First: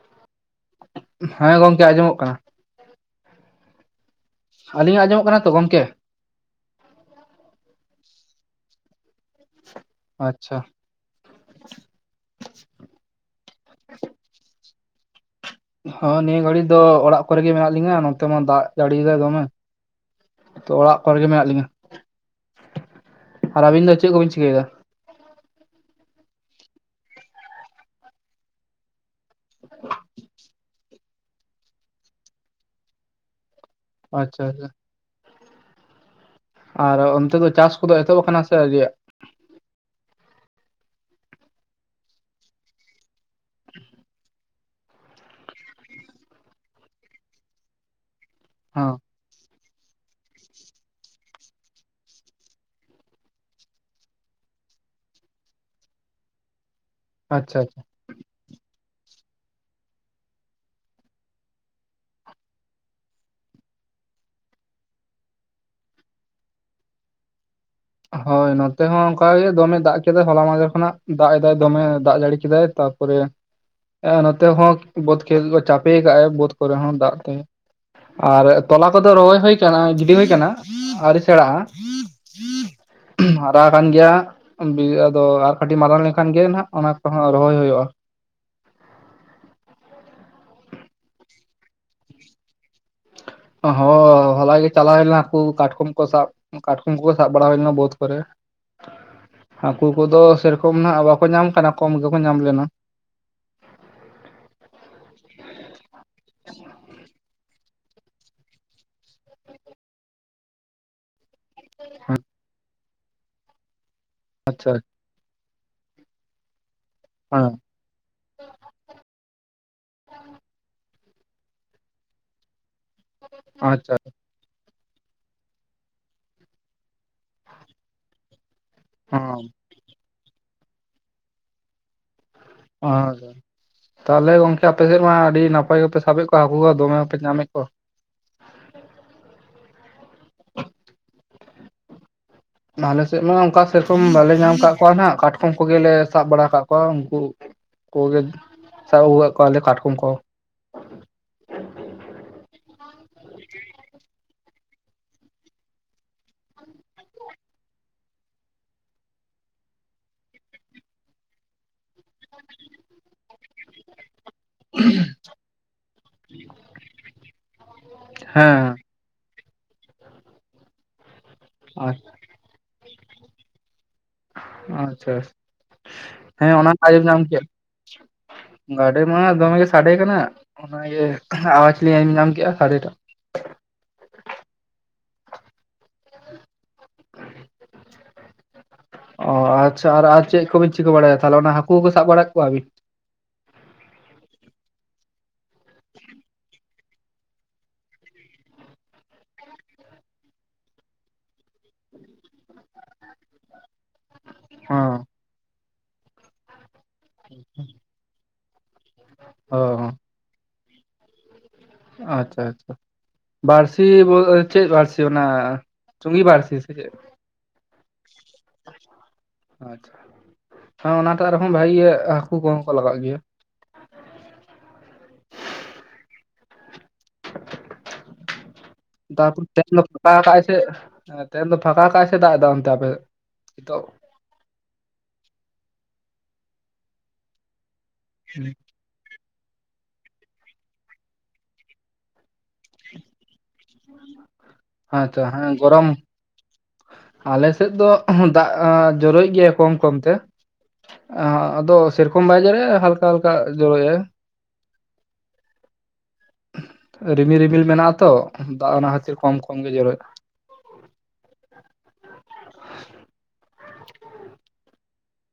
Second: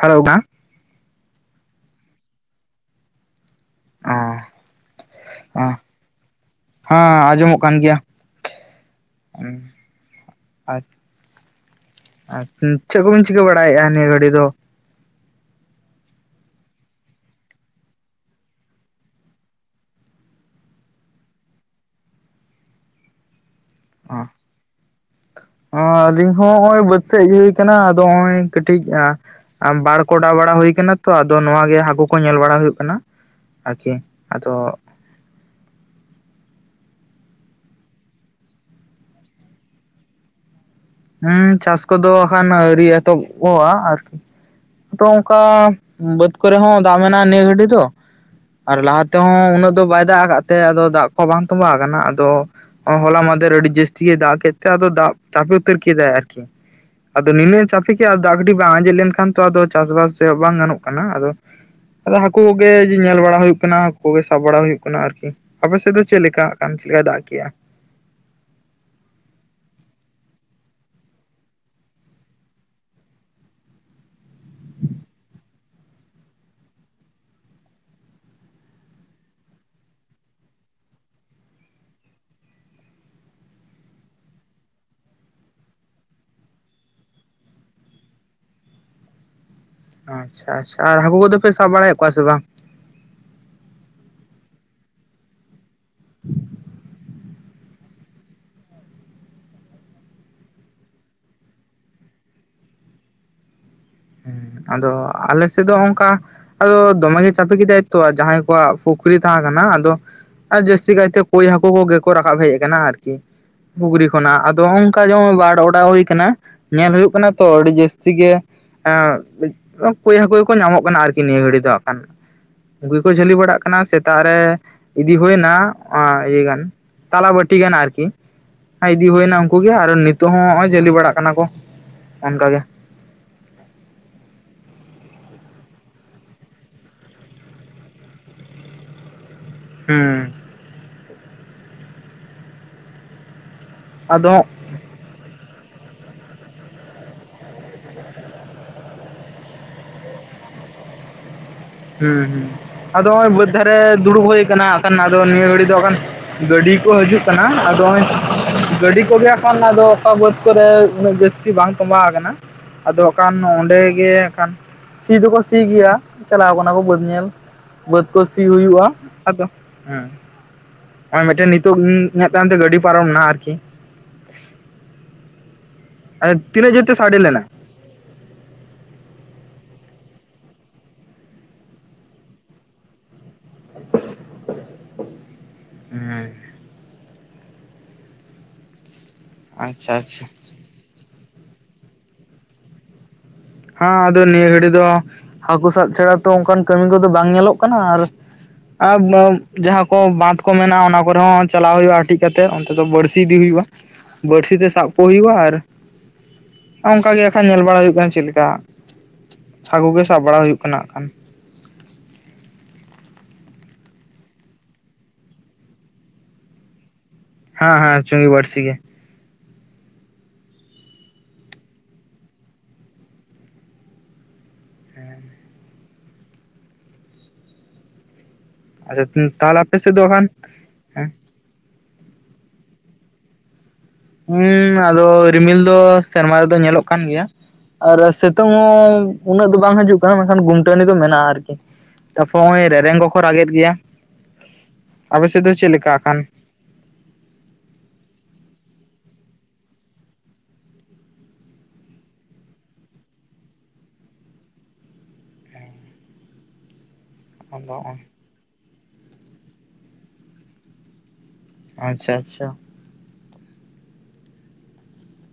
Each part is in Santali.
ᱦᱮᱞᱚᱣ, ᱵᱟᱝ ᱾ ᱦᱮᱸ, ᱜᱚᱝᱠᱮ ᱟᱸᱡᱚᱢᱚᱜ ᱠᱟᱱᱟ ᱾ ᱚᱦᱚᱸ ᱟᱹᱞᱤᱧᱟᱜ ᱟᱸᱡᱚᱢᱚᱜ ᱠᱟᱱᱟ ᱛᱚ ᱚᱸ ᱜᱚᱝᱠᱮ ᱦᱮᱸ, ᱟᱸᱡᱚᱢᱚᱜ ᱠᱟᱱ ᱜᱮᱭᱟ ᱾ ᱟᱪᱪᱷᱟ ᱾ ᱟᱨ ᱟᱨ, ᱦᱩᱸ ᱪᱮᱫ ᱠᱚᱵᱤᱱ ᱪᱤᱠᱟᱹ ᱵᱟᱲᱟᱭᱮᱫᱼᱟ ᱱᱤᱭᱟᱹ ᱜᱷᱟᱹᱲᱤ ᱫᱚ? ᱦᱚᱸ, ᱱᱤᱭᱟᱹ ᱜᱷᱟᱹᱲᱤ ᱫᱚ ᱚᱲᱟᱜ ᱠᱚᱨᱮ ᱜᱮ ᱢᱮᱱᱟᱜ ᱞᱤᱧᱟ ᱱᱚᱛᱮ ᱢᱟ ᱫᱟᱜ ᱡᱟᱹᱲᱤ ᱫᱟᱭ ᱫᱚᱢᱮ ᱾ ᱛᱚ, ᱚᱲᱟᱜ ᱠᱚᱨᱮ ᱜᱮ ᱢᱮᱱᱟᱜ ᱞᱤᱧᱟᱹ ᱾ ᱟᱨ ᱟᱹᱵᱤᱱ ᱫᱚ ᱪᱮᱫ ᱠᱚᱵᱤᱱ ᱪᱤᱠᱟᱹᱭᱮᱫᱟ? ᱦᱚᱸ, ᱱᱟᱹᱞᱤᱧ ᱦᱚᱸ ᱱᱚᱜᱼᱚᱭ ᱵᱟᱹᱫᱽ ᱥᱮᱡ ᱜᱮ ᱦᱮᱡ ᱦᱩᱭ ᱟᱠᱟᱱᱟ ᱟᱫᱚ ᱱᱚᱜᱼᱚᱭ ᱠᱟᱹᱴᱤᱡ ᱦᱮᱸ ᱟᱢ, ᱵᱟᱲ ᱠᱚ ᱚᱰᱟᱣ ᱵᱟᱲᱟ ᱦᱩᱭ ᱠᱟᱱᱟ ᱛᱚ ᱟᱫᱚ ᱱᱚᱶᱟ ᱜᱮ ᱦᱟᱹᱠᱩ ᱠᱚ ᱧᱮᱞ ᱵᱟᱲᱟ ᱦᱩᱭᱩᱜ ᱠᱟᱱᱟ ᱾ ᱟᱨᱠᱤ ᱟᱪᱪᱷᱟ ᱟᱫᱚ ᱟᱪᱪᱷᱟ ᱟᱨ ᱚᱱᱛᱮ ᱫᱚ ᱪᱟᱥ ᱠᱚᱫᱚ ᱮᱛᱚᱦᱚᱵ ᱟᱠᱟᱱᱟ ᱥᱮ ᱟᱹᱣᱨᱤᱭᱼᱟ? ᱦᱚᱸ, ᱪᱟᱥ ᱠᱚᱫᱚ ᱦᱟᱸᱱ ᱟᱹᱣᱨᱤ ᱮᱛᱚᱦᱚᱵᱚᱜ-ᱟ ᱟᱨᱠᱤ ᱾ ᱛᱚ ᱚᱱᱠᱟ ᱵᱟᱹᱫᱽ ᱠᱚᱨᱮ ᱦᱚᱸ ᱫᱟᱜ ᱢᱮᱱᱟᱜᱼᱟ ᱱᱤᱭᱟᱹ ᱜᱷᱟᱲᱤᱡ ᱫᱚ ᱟᱨ ᱦᱚᱸ ᱞᱟᱦᱟᱛᱮ ᱱᱚᱛᱮ ᱦᱚᱸ ᱩᱱᱟᱹᱜ ᱫᱚ ᱵᱟᱭ ᱫᱟᱜ ᱟᱠᱟᱫ ᱛᱮ, ᱟᱫᱚ ᱫᱟᱜ ᱠᱚ ᱵᱟᱝ ᱛᱚᱸᱵᱟᱣ ᱟᱠᱟᱱᱟ ᱟᱫᱚ ᱾ ᱦᱚᱞᱟ ᱢᱟᱦᱫᱮᱨ ᱟᱹᱰᱤ ᱡᱟᱹᱥᱛᱤᱭᱮ ᱜᱮ ᱫᱟᱜ ᱠᱮᱫ ᱛᱮ ᱟᱫᱚ ᱫᱟᱜ ᱡᱟᱯᱤᱫ ᱩᱛᱟᱹᱨ ᱠᱮᱫᱟᱭ ᱟᱨᱠᱤ ᱟᱫᱚ ᱟᱪᱪᱷᱟ ᱱᱤᱱᱟᱹ ᱟᱪᱪᱷᱟ ᱪᱟᱯᱤᱫ ᱮᱭᱟ, ᱫᱟᱜ ᱠᱟᱹᱴᱤᱡ ᱵᱟᱝ ᱟᱸᱡᱮᱫ ᱞᱮᱱᱠᱷᱟᱱ ᱛᱚ ᱟᱫᱚ ᱪᱟᱥᱵᱟᱥ ᱫᱚ ᱵᱟᱝ ᱜᱟᱱᱚᱜ ᱠᱟᱱᱟ ᱟᱫᱚ ᱾ ᱟᱫᱚ ᱦᱟᱹᱠᱩ ᱠᱚᱜᱮ ᱡᱮ, ᱧᱮᱞ ᱵᱟᱲᱟ ᱦᱩᱭᱩᱜ ᱠᱟᱱᱟ ᱦᱟᱹᱠᱩ ᱠᱚᱜᱮ ᱥᱟᱵ ᱵᱟᱲᱟ ᱦᱩᱭᱩᱜ ᱠᱟᱱᱟ ᱟᱨᱠᱤ ᱾ ᱟᱯᱮ ᱥᱮᱫ ᱫᱚ ᱪᱮᱫ ᱞᱮᱠᱟ ᱟᱠᱟᱱ ᱪᱮᱫ ᱞᱮᱠᱟ ᱫᱟᱜ ᱠᱮ-ᱜ ᱟᱭ? ᱦᱚᱭ ᱱᱚᱛᱮ ᱦᱚᱸ ᱚᱱᱠᱟ ᱜᱮ ᱫᱚᱢᱮ ᱫᱟᱜ ᱠᱮᱫᱟᱭ, ᱦᱚᱞᱟ ᱢᱟᱦᱫᱮᱨ ᱠᱷᱚᱱᱟᱜ ᱫᱟᱜ ᱮᱫᱟᱭ ᱫᱚᱢᱮ ᱫᱟᱜ ᱡᱟᱹᱲᱤ ᱠᱮᱫᱟᱭ ᱛᱟ ᱠᱚᱨᱮ ᱮᱸ, ᱱᱚᱛᱮ ᱦᱚᱸ ᱵᱟᱹᱫᱽ ᱠᱷᱮᱛ ᱠᱚ ᱪᱟᱯᱮᱭᱟ ᱠᱟᱜ ᱟᱭ ᱵᱟᱹᱫᱽ ᱠᱚᱨᱮ ᱦᱚᱸ ᱫᱟᱜ ᱛᱮ ᱾ ᱟᱨᱮᱜ ᱛᱚᱞᱟ ᱠᱚᱫᱚ ᱨᱚᱦᱚᱭ ᱦᱩᱭ ᱟᱠᱟᱱᱟ ᱜᱤᱰᱤ ᱦᱩᱭ ᱟᱠᱟᱱᱟ ᱟᱹᱣᱨᱤ ᱥᱮᱬᱟᱜᱼᱟ ᱾ ᱚᱦᱩᱸ, ᱦᱟᱨᱟ ᱟᱠᱟᱱ ᱜᱮᱭᱟ, ᱫᱤᱭᱮ ᱟᱫᱚ ᱟᱨ ᱠᱟᱹᱴᱤᱡ ᱢᱟᱨᱟᱝ ᱞᱮᱱᱠᱷᱟᱱ ᱜᱮ ᱱᱟᱜ ᱚᱱᱟ ᱠᱚᱦᱚᱸ ᱨᱚᱦᱚᱭ ᱦᱩᱭᱩᱜᱼᱟ ᱾ ᱟᱪᱪᱷᱟ ᱟᱪᱪᱷᱟ, ᱟᱨ ᱦᱟᱹᱠᱩ ᱠᱚᱫᱚ ᱯᱮ ᱥᱟᱵ ᱵᱟᱲᱮᱭᱟᱫ ᱠᱚᱣᱟ ᱥᱮ ᱵᱟᱝ? ᱦᱚᱸ, ᱦᱚᱞᱟ ᱜᱮ ᱪᱟᱞᱟᱣ ᱦᱩᱭᱱᱟ ᱦᱟᱹᱠᱩ ᱠᱟᱴᱠᱚᱢ ᱠᱚ ᱥᱟᱵ ᱾ ᱠᱟᱴᱠᱚᱢ ᱠᱚ ᱥᱟᱵ ᱵᱟᱲᱟ ᱦᱩᱭᱞᱮᱱᱟ ᱵᱟᱹᱫᱽ ᱠᱚᱨᱮ ᱾ ᱦᱟᱹᱠᱩ ᱠᱚᱫᱚ ᱥᱮᱨᱚᱠᱚᱢ ᱱᱟᱜ ᱵᱟᱠᱚ ᱧᱟᱢ ᱟᱠᱟᱱᱟ ᱠᱚᱢ ᱜᱮᱠᱚ ᱧᱟᱢ ᱞᱮᱱᱟ ᱾ ᱦᱮᱸ ᱟᱫᱚ ᱟᱞᱮ ᱥᱮᱫ ᱫᱚ ᱚᱱᱠᱟ ᱾ ᱟᱫᱚ ᱫᱚᱢᱮ ᱜᱮ ᱪᱟᱯᱮ ᱠᱮᱫᱟᱭ ᱛᱚ, ᱡᱟᱦᱟᱸᱭ ᱠᱚᱣᱟᱜ ᱯᱩᱠᱷᱨᱤ ᱛᱟᱦᱮᱸ ᱠᱟᱱᱟ, ᱟᱫᱚ ᱡᱟᱹᱥᱛᱤ ᱠᱟᱹᱭᱛᱮ ᱠᱳᱭ ᱦᱟᱹᱠᱩ ᱠᱚᱜᱮ ᱠᱚ ᱨᱟᱠᱟᱵ ᱦᱮᱡ ᱟᱠᱟᱱᱟ ᱟᱨᱠᱤ ᱾ ᱯᱩᱜᱽᱲᱨᱤ ᱠᱷᱚᱱᱟᱜ ᱟᱫᱚ ᱟᱪᱪᱷᱟ ᱚᱱᱠᱟ ᱡᱮᱢᱚᱱ ᱵᱟᱲ ᱚᱰᱟᱣ ᱦᱩᱭ ᱠᱟᱱᱟ, ᱧᱮᱞ ᱦᱩᱭᱩᱜ ᱠᱟᱱᱟ ᱛᱚ ᱦᱮᱸ ᱟᱹᱰᱤ ᱡᱟᱹᱥᱛᱤ ᱜᱮ ᱦᱮᱸ ᱠᱟᱡ ᱠᱳᱭ ᱦᱟᱠᱩ ᱜᱮᱠᱚ ᱧᱟᱢᱚᱜ ᱠᱟᱱᱟ ᱟᱨᱠᱤ ᱱᱤᱭᱟᱹ ᱜᱷᱟᱹᱲᱤ ᱫᱚ ᱦᱟᱸᱜ ᱠᱷᱟᱠ ᱩᱱᱠᱩ ᱜᱮᱠᱚ ᱡᱷᱟᱹᱞᱤ ᱵᱟᱲᱟᱜ ᱠᱟᱱᱟ ᱟᱪᱪᱷᱟ ᱥᱮᱫ ᱛᱟᱜ ᱨᱮ ᱤᱫᱤ ᱦᱳᱭᱱᱟ ᱟ ᱤᱭᱟᱹᱜᱟᱱ ᱛᱟᱞᱟ ᱵᱟᱹᱴᱤ ᱜᱟᱱ ᱟᱨᱠᱤ ᱤᱫᱤ ᱦᱩᱭᱱᱟ ᱦᱮᱸ ᱩᱱᱠᱩ ᱜᱮ ᱟᱨ ᱱᱤᱛᱚᱜ ᱦᱚᱸ ᱱᱚᱜᱼᱚᱭ ᱡᱟᱹᱞᱤ ᱵᱟᱲᱟᱜ ᱠᱟᱱᱟ ᱠᱚ ᱚᱱᱠᱟ ᱜᱮ ᱾ ᱟᱸᱻ ᱫᱚ ᱛᱟᱦᱚᱞᱮ ᱜᱚᱝᱠᱮ ᱟᱯᱮᱥᱮᱫ ᱢᱟ ᱟᱹᱰᱤ ᱱᱟᱯᱟᱭ ᱜᱮᱯᱮ ᱥᱟᱵᱮᱫ ᱠᱚᱣᱟ ᱦᱟᱹᱠᱩ ᱠᱚ ᱫᱚᱢᱮ ᱜᱮᱯᱮ ᱧᱟᱢᱮᱫ ᱠᱚᱣᱟ ᱾ ᱦᱮᱸ ᱱᱟᱞᱮ ᱥᱮᱫ ᱢᱟ ᱚᱱᱠᱟ ᱥᱮᱨᱚᱠᱚᱢ ᱵᱟᱞᱮ ᱟᱫᱚ ᱧᱟᱢ ᱟᱠᱟᱜ ᱠᱚᱣᱟ ᱱᱟᱜ ᱠᱟᱴ ᱩᱝᱠᱩ ᱜᱮᱞᱮ ᱥᱟᱵ ᱵᱟᱲᱟ ᱟᱠᱟᱫ ᱠᱚᱣᱟ ᱩᱱᱠᱩ [inaudible] ᱠᱚᱜᱮ [inaudible] ᱥᱟᱵ ᱩᱜᱩᱣᱟᱜ ᱠᱚᱣᱟᱞᱮ ᱠᱟᱴᱠᱚᱢ ᱠᱚ ᱾ ᱦᱮᱸ ᱦᱮᱸ ᱾ ᱟᱫᱚ ᱦᱚᱜ ᱚᱭ ᱵᱟᱹᱫᱽ ᱫᱷᱟᱨᱮ ᱫᱩᱲᱩᱵ ᱦᱩᱭ ᱟᱠᱟᱱᱟ ᱟᱠᱷᱟᱱ ᱟᱫᱚ ᱱᱤᱭᱟᱹ ᱜᱷᱟᱹᱲᱤᱡ ᱫᱚ ᱦᱟᱸᱜ ᱠᱷᱟᱱ ᱜᱟᱹᱰᱤ ᱠᱚ ᱦᱤᱡᱩᱜ ᱠᱟᱱᱟ᱾ ᱟᱫᱚ ᱱᱚᱜᱼᱚᱭ ᱜᱟᱹᱰᱤ ᱠᱚᱜᱮ ᱠᱷᱟᱱ ᱟᱫᱚ ᱚᱠᱟ ᱵᱟᱹᱫᱽ ᱠᱚᱨᱮ ᱩᱱᱟᱹᱜ ᱡᱟᱹᱥᱛᱤ ᱵᱟᱝ ᱛᱚᱸᱵᱟᱣ ᱟᱠᱟᱱᱟ ᱾ ᱟᱫᱚ ᱚᱠᱟᱱ ᱚᱸᱰᱮ ᱜᱮ ᱦᱟᱸᱜ ᱠᱷᱟᱱ ᱥᱤ ᱫᱚᱠᱚ ᱥᱤ ᱜᱮᱭᱟ, ᱪᱟᱞᱟᱣ ᱠᱟᱱᱟ ᱠᱚ ᱵᱟᱹᱫᱽ ᱧᱮᱞ ᱾ ᱵᱟᱹᱫᱽ ᱠᱚ ᱥᱤ ᱦᱩᱭᱩᱜ ᱦᱮᱸ ᱛᱚᱜᱼᱟ ᱟᱫᱚ ᱾ ᱦᱚ, ᱦᱚᱜ ᱚᱭ ᱢᱤᱫᱴᱮᱱ ᱱᱤᱛᱚᱜ ᱤᱧᱟᱹᱜ ᱛᱟᱭᱚᱢ ᱛᱮ ᱜᱟᱹᱰᱤ ᱯᱟᱨᱚᱢᱱᱟ ᱟᱨᱠᱤ ᱾ ᱟᱪᱪᱷᱟ ᱾ ᱦᱮᱸ ᱚᱱᱟ ᱛᱤᱱᱟᱹᱜ ᱡᱳᱨ ᱢᱟᱧ ᱛᱮ ᱟᱸᱡᱚᱢ ᱥᱟᱰᱮ ᱧᱟᱢ ᱞᱮᱱᱟ ᱠᱮᱜ ᱾ ᱜᱟᱰᱤ ᱢᱟ ᱫᱚᱢᱮ ᱜᱮ ᱥᱟᱰᱮ ᱠᱟᱱᱟ ᱚᱱᱟᱜᱮ ᱟᱣᱟᱡᱽ ᱞᱤᱧ ᱟᱸᱡᱚᱢ ᱧᱟᱢ ᱠᱮᱜᱼᱟ ᱥᱟᱰᱮ ᱴᱟᱜ ᱾ [unintelligible] ᱦᱮᱸ ᱚ ᱟᱪᱪᱷᱟ ᱟᱨ ᱟᱨ ᱪᱮᱫ ᱠᱚᱵᱤᱱ ᱪᱤᱠᱟᱹ ᱵᱟᱲᱟᱭᱟ ᱛᱟᱦᱚᱞᱮ ᱚᱱᱟ ᱦᱟᱹᱠᱩ ᱜᱮᱠᱩ ᱥᱟᱵ ᱵᱟᱲᱟᱭᱮᱫ ᱠᱚᱣᱟᱵᱤᱱ? ᱦᱟᱸ ᱟᱫᱚ ᱱᱤᱭᱟᱹ ᱜᱷᱟᱹᱲᱤᱡ ᱫᱚ ᱦᱟᱹᱠᱩ ᱥᱟᱵ ᱪᱷᱟᱲᱟ ᱛᱚ ᱚᱱᱠᱟᱱ ᱠᱟᱹᱢᱤ ᱠᱚᱫᱚ ᱵᱟᱝ ᱧᱮᱞᱚᱜ ᱠᱟᱱᱟ ᱟᱨ ᱟᱵ ᱵᱟᱹᱢ ᱡᱟᱦᱟᱸ ᱠᱚ ᱵᱟᱸᱫᱽ ᱠᱚ ᱢᱮᱱᱟᱜᱼᱟ ᱚᱱᱟ ᱠᱚᱨᱮ ᱦᱚᱸ ᱪᱟᱞᱟᱣ ᱦᱩᱭᱩᱜᱼᱟ ᱦᱟᱴᱤᱡ ᱠᱟᱛᱮᱜ, ᱚᱱᱛᱮ ᱫᱚ ᱵᱟᱹᱲᱥᱤ ᱤᱫᱤ ᱦᱩᱭᱩᱜᱼᱟ᱾ ᱵᱟᱹᱲᱥᱤ ᱛᱮ ᱥᱟᱵ ᱠᱚ ᱦᱚᱸ ᱦᱩᱭᱩᱜᱼᱟ᱾ ᱟᱨ ᱚᱱᱠᱟ ᱜᱮ ᱟᱠᱷᱟᱱ ᱧᱮᱞ ᱵᱟᱲᱟ ᱦᱩᱭᱩᱜ ᱠᱟᱱᱟ ᱪᱮᱫ ᱞᱮᱠᱟ ᱚ ᱾ ᱪᱷᱟᱠᱩ ᱜᱮ ᱥᱟᱵ ᱵᱟᱲᱟ ᱦᱩᱭᱩᱜ ᱠᱟᱱᱟ ᱦᱟᱜ ᱠᱷᱟᱱ᱾ ᱟᱪᱪᱷᱟ ᱟᱪᱪᱷᱟ ᱵᱟᱹᱲᱥᱤ ᱵᱳᱜᱼᱮ ᱪᱮᱫ ᱵᱟᱹᱲᱥᱤ ᱚᱱᱟ ᱪᱩᱝᱜᱤ ᱵᱟᱹᱲᱥᱤ ᱥᱮ ᱪᱮᱫ ᱦᱮᱸ ᱦᱮᱸ ᱪᱩᱝᱜᱤ ᱵᱟᱹᱲᱥᱤ ᱜᱮ ᱾ ᱟᱪᱪᱷᱟ ᱦᱮᱸ ᱚᱱᱟᱴᱟᱜ ᱨᱮᱦᱚ ᱵᱷᱟᱜᱤ ᱜᱮ ᱦᱟᱹᱠᱩ ᱠᱚᱦᱚᱸ ᱠᱚ ᱞᱟᱜᱟᱜ ᱜᱮᱭᱟ᱾ ᱦᱮᱸ ᱟᱪᱪᱷᱟ ᱛᱟᱨᱯᱚᱨ ᱛᱟᱦᱚᱞᱮ ᱟᱯᱮ ᱛᱮᱦᱮᱧ ᱥᱮᱫ ᱫᱚ ᱯᱷᱟᱠᱟ ᱠᱷᱟᱱ ᱠᱟᱜ ᱟᱭ ᱥᱮ ᱮ ᱛᱮᱦᱮᱧ ᱫᱚ ᱯᱷᱟᱠᱟ ᱠᱟᱜ ᱟᱭ ᱥᱮ ᱫᱟᱜ ᱮᱫᱟ ᱚᱱᱛᱮ ᱟᱯᱮ ᱦᱤᱛᱚᱜ ᱦᱩᱻ ᱟᱫᱚ ᱨᱤᱢᱤᱞ ᱫᱚ ᱥᱮᱨᱢᱟ ᱨᱮᱫᱚ ᱧᱮᱞᱚᱜ ᱠᱟᱱ ᱜᱮᱭᱟ ᱾ ᱟᱨ ᱥᱮᱛᱩᱝ ᱦᱚᱸ ᱩᱱᱟᱹᱜ ᱫᱚ ᱵᱟᱝ ᱦᱤᱡᱩᱜ ᱠᱟᱱᱟ ᱢᱮᱱᱠᱷᱟᱱ ᱜᱩᱢᱴᱟᱹᱱᱤ ᱫᱚ ᱢᱮᱱᱟᱜᱼᱟ ᱟᱨᱠᱤ ᱛᱟᱯᱚᱨ ᱦᱚᱜᱼᱚᱭ ᱨᱮᱨᱮᱝ ᱠᱚᱠᱚ ᱨᱟᱜᱮᱫ ᱦᱮᱸᱛᱚ ᱜᱮᱭᱟ᱾ᱟᱯᱮ ᱥᱮᱫ ᱫᱚ ᱪᱮᱫ ᱞᱮᱠᱟ ᱟᱠᱟᱱ ᱟᱞᱮᱥᱮᱫ ᱫᱚ ᱚᱦᱚ ᱫᱟᱜᱼᱟ ᱡᱚᱨᱚᱭᱮᱜ ᱜᱮᱭᱟ ᱠᱚᱢ ᱠᱚᱢ ᱛᱮ ᱟ ᱟᱫᱚ ᱥᱮᱨᱠᱚᱢ ᱵᱟᱭ ᱡᱮᱨᱮᱭᱮᱜᱼᱟ ᱦᱟᱞᱠᱟ ᱦᱟᱞᱠᱟ ᱡᱚᱨᱚᱭᱟᱭ ᱨᱤᱢᱤᱞ ᱨᱤᱢᱤᱞ ᱢᱮᱱᱟᱜᱼᱟ ᱛᱚ ᱫᱟᱜ ᱚᱱᱟ ᱠᱷᱟᱹᱛᱤᱨ ᱠᱚᱢ ᱠᱚᱢ ᱜᱮ ᱡᱚᱨᱚᱭᱮᱜᱼᱟ ᱟᱪᱪᱷᱟ ᱟᱪᱪᱷᱟ᱾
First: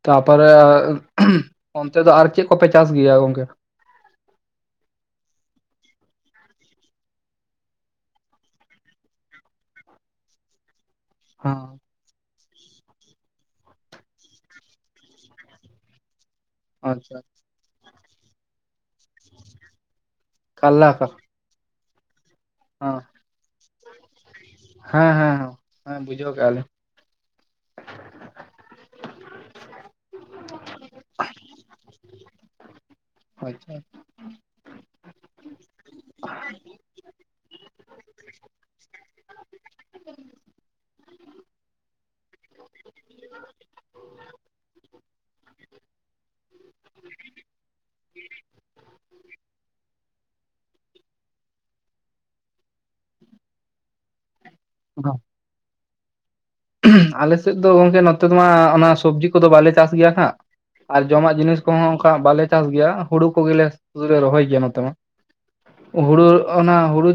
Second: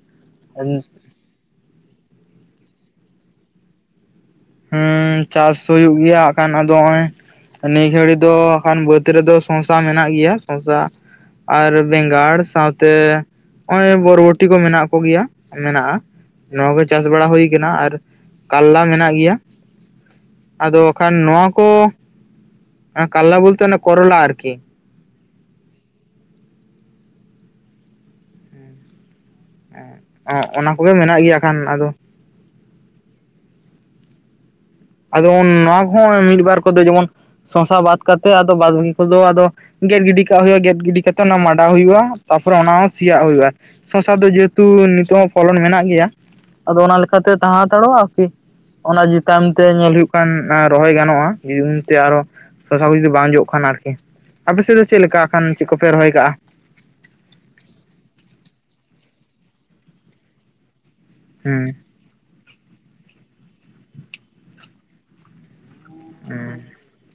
ᱛᱟᱯᱟᱨᱮ ᱟᱜ ᱚᱱᱛᱮ ᱫᱚ ᱟᱨ ᱪᱮᱫ ᱠᱚᱯᱮ ᱪᱟᱥ ᱜᱮᱭᱟ ᱜᱚᱝᱠᱮ? ᱦᱩᱸᱻ ᱪᱟᱥ ᱦᱩᱭᱩᱜ ᱜᱮᱭᱟ ᱦᱟᱜ ᱠᱷᱟᱱ ᱟᱫᱚ ᱦᱚᱜᱼᱚᱭ ᱱᱤ ᱜᱷᱟᱹᱲᱤ ᱫᱚ ᱠᱷᱟᱱ ᱵᱟᱹᱫᱽ ᱨᱮᱫᱚ ᱥᱚᱝᱥᱟ ᱢᱮᱱᱟᱜ ᱜᱮᱭᱟ ᱥᱚᱸᱥᱟ ᱟᱨ ᱦᱮᱸ ᱵᱮᱸᱜᱟᱲ ᱥᱟᱶᱛᱮ ᱚᱭ ᱵᱚᱨᱵᱚᱴᱤ ᱠᱚ ᱢᱮᱱᱟᱜ ᱠᱚᱜᱮᱭᱟ ᱢᱮᱱᱟᱜᱼᱟ᱾ ᱱᱚᱣᱟ ᱠᱚ ᱪᱟᱥ ᱟᱪᱪᱷᱟ ᱵᱟᱲᱟ ᱦᱩᱭ ᱠᱟᱱᱟ ᱟᱨ ᱠᱟᱞᱞᱟ ᱢᱮᱱᱟᱜ ᱜᱮᱭᱟ᱾ ᱟᱫᱚ ᱠᱟᱞᱞᱟ ᱠᱚ ᱠᱷᱟᱱ ᱱᱚᱣᱟ ᱠᱚ ᱦᱮᱸ ᱠᱟᱞᱞᱟ ᱵᱚᱞᱛᱮ ᱚᱱᱟ ᱠᱚᱨᱚᱞᱟ ᱟᱨᱠᱤ ᱦᱮᱸ ᱦᱮᱸ ᱦᱮ ᱦᱮᱸ ᱵᱩᱡᱷᱟᱹᱣ ᱠᱟᱜᱼᱟ ᱞᱤᱧ᱾ ᱚ ᱚᱱᱟ ᱠᱚᱜᱮ ᱢᱮᱱᱟᱜ ᱜᱮᱭᱟ ᱟᱠᱷᱟᱱ ᱟᱫᱚ [inaudible] ᱟᱪᱪᱷᱟ ᱟᱫᱚ ᱱᱚᱣᱟ ᱠᱚᱦᱚᱸ ᱢᱤᱫ ᱵᱟᱨ ᱠᱚᱫᱚ ᱡᱮᱢᱚᱱ ᱥᱚᱝᱥᱟ ᱵᱟᱫ ᱠᱟᱛᱮ ᱟ ᱵᱟᱫᱤ ᱠᱚᱫᱚ ᱟᱫᱚ ᱜᱮᱫ ᱜᱤᱰᱤ ᱠᱟᱜ ᱦᱩᱭᱩᱜᱼᱟ ᱜᱮᱫ ᱜᱤᱰᱤ ᱠᱟᱛᱮᱜ ᱚᱱᱟ ᱢᱟᱰᱟᱣ ᱦᱩᱭᱩᱜᱼᱟ ᱛᱟᱯᱚᱨᱮ ᱚᱱᱟ ᱥᱮᱭᱟᱜ ᱦᱩᱭᱩᱜᱼᱟ ᱥᱚᱥᱟ ᱫᱚ ᱡᱮᱦᱮᱛᱩ ᱱᱤᱛᱚᱜ ᱦᱚᱸ ᱯᱷᱚᱞᱚᱱ ᱢᱮᱱᱟᱜ ᱜᱮᱭᱟ ᱟᱫᱚ ᱚᱱᱟ ᱞᱮᱠᱟᱛᱮ ᱛᱟᱦᱮᱸ ᱦᱟᱛᱟᱲᱚᱜᱼᱟ ᱟᱨᱠᱤ ᱚᱱᱟ ᱡᱮ ᱛᱟᱭᱚᱢ ᱛᱮ ᱧᱮᱞᱳ ᱠᱟᱱ ᱨᱚᱦᱚᱭ ᱜᱟᱱᱚᱜᱼᱟ ᱡ ᱛᱮ ᱟᱨᱚ ᱥᱚᱥᱟ ᱠᱚ ᱡᱩᱫᱤ ᱵᱟᱝ ᱡᱚᱜ ᱠᱷᱟᱱ ᱟᱨᱠᱤ ᱟᱯᱮ ᱥᱮᱫ ᱫᱚ ᱪᱮᱫ ᱞᱮᱠᱟ ᱠᱷᱟᱱ ᱪᱮᱫ ᱠᱚᱯᱮ ᱨᱚᱦᱚᱭ ᱠᱟᱜᱼᱟ ᱟᱞᱮᱥᱮᱫ ᱫᱚ ᱜᱚᱝᱠᱮ ᱱᱚᱛᱮ ᱫᱚ ᱢᱟ ᱚᱱᱟ ᱥᱚᱵᱽᱡᱤ ᱠᱚᱫᱚ ᱵᱟᱞᱮ ᱪᱟᱥ ᱜᱮᱭᱟ ᱦᱜ ᱟᱨ ᱡᱚᱢᱟᱜ ᱡᱤᱱᱤᱥ ᱦᱩᱸ ᱠᱚᱦᱚᱸ ᱚᱱᱠᱟ ᱵᱟᱞᱮ ᱪᱟᱥ ᱜᱮᱭᱟ ᱦᱩᱲᱩ ᱠᱚᱜᱮᱞᱮ ᱨᱚᱦᱚᱭ ᱜᱮᱭᱟ ᱱᱚᱛᱮ ᱢᱟ ᱦᱩᱲᱩ ᱦᱩᱸ ᱚᱱᱟ ᱦᱩᱲᱩ